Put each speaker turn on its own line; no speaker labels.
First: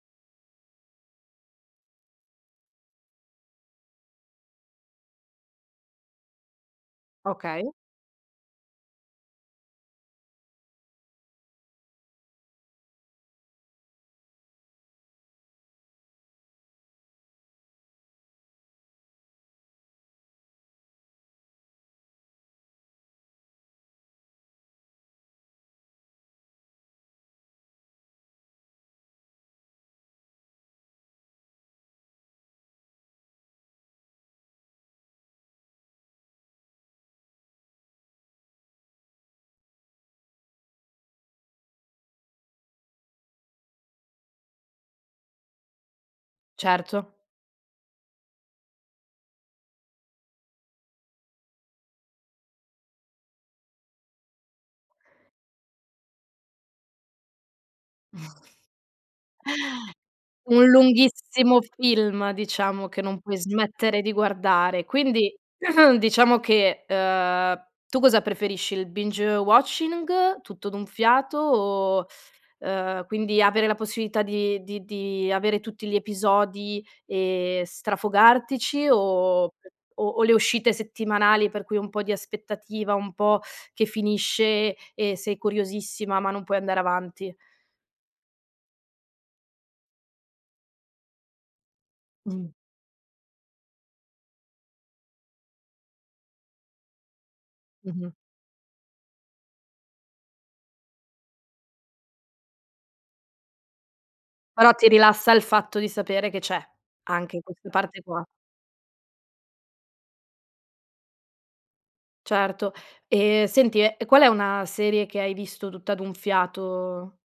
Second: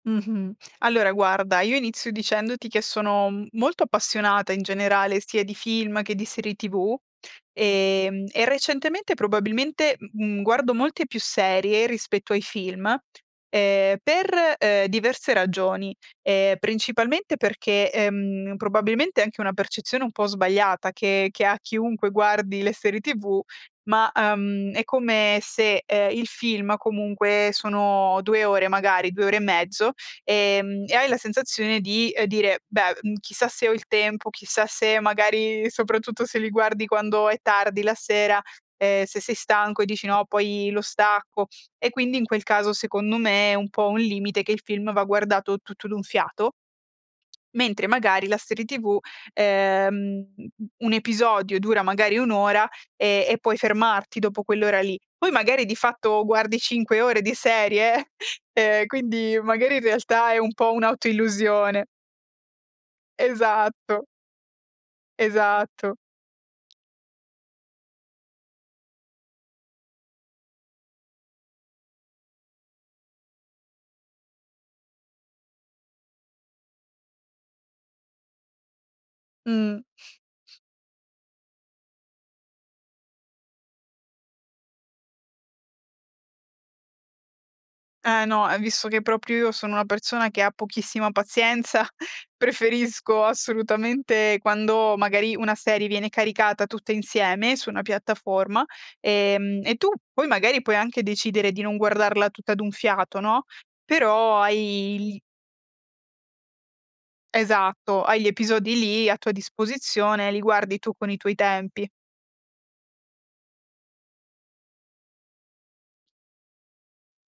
Mh-mh. Allora guarda, io inizio dicendoti che sono molto appassionata, in generale, sia di film che di serie TV,
Okay.
ehm, e recentemente probabilmente, mhmm, mhmm, guardo molte più serie rispetto ai film, ehm, per, ehm, diverse ragioni. Ehm, principalmente perché, ehm, probabilmente è anche una percezione un po' sbagliata che che ha chiunque guardi le serie TV, ma, uhm, è come se, ehm, il film comunque sono 2 ore magari, 2 ore e mezzo, ehm, e hai la sensazione di, ehm, dire: "Beh, mhmm, chissà se ho il tempo, chissà se" magari soprattutto se li guardi quando è tardi la sera, ehm, se sei stanco e dici: "No, poi lo stacco." E quindi in quel caso, secondo me, è un po' un limite che il film va guardato tutto d'un fiato,
Certo.
mentre magari la serie tv, ehm, uhm, mhmm, un episodio dura magari 1 ora, ehm, e puoi fermarti dopo quell'ora lì. Poi magari di fatto guardi 5 ore di serie, ehm, quindi magari in realtà è un
Un
po' un'auto
lunghissimo
illusione.
film, diciamo, che non puoi smettere
Esatto.
di guardare. Quindi
Esatto.
diciamo che, uhm, tu cosa preferisci? Il binge watching, tutto d'un fiato o uhm, quindi avere la possibilità di di di avere tutti gli episodi e strafogartici, o
Mh.
o le uscite settimanali, per cui un po' di aspettativa, un po' che finisce e sei curiosissima, ma non puoi andare avanti?
Eh, no, e visto che proprio io sono una persona che ha pochissima pazienza,
Mh.
preferisco assolutamente quando magari una serie viene caricata tutta insieme su una
Mh-mh.
piattaforma, ehm, e tu poi magari puoi anche decidere di non guardarla tutta d'un fiato, no, però
Però ti
hai il
rilassa il fatto di sapere che c'è anche queste parte
Esatto, hai
qua.
gli episodi lì a tua disposizione, li guardi tu con i tuoi tempi.
Certo. Eh, senti, ehm, qual è una serie che hai visto tutta d'un fiato?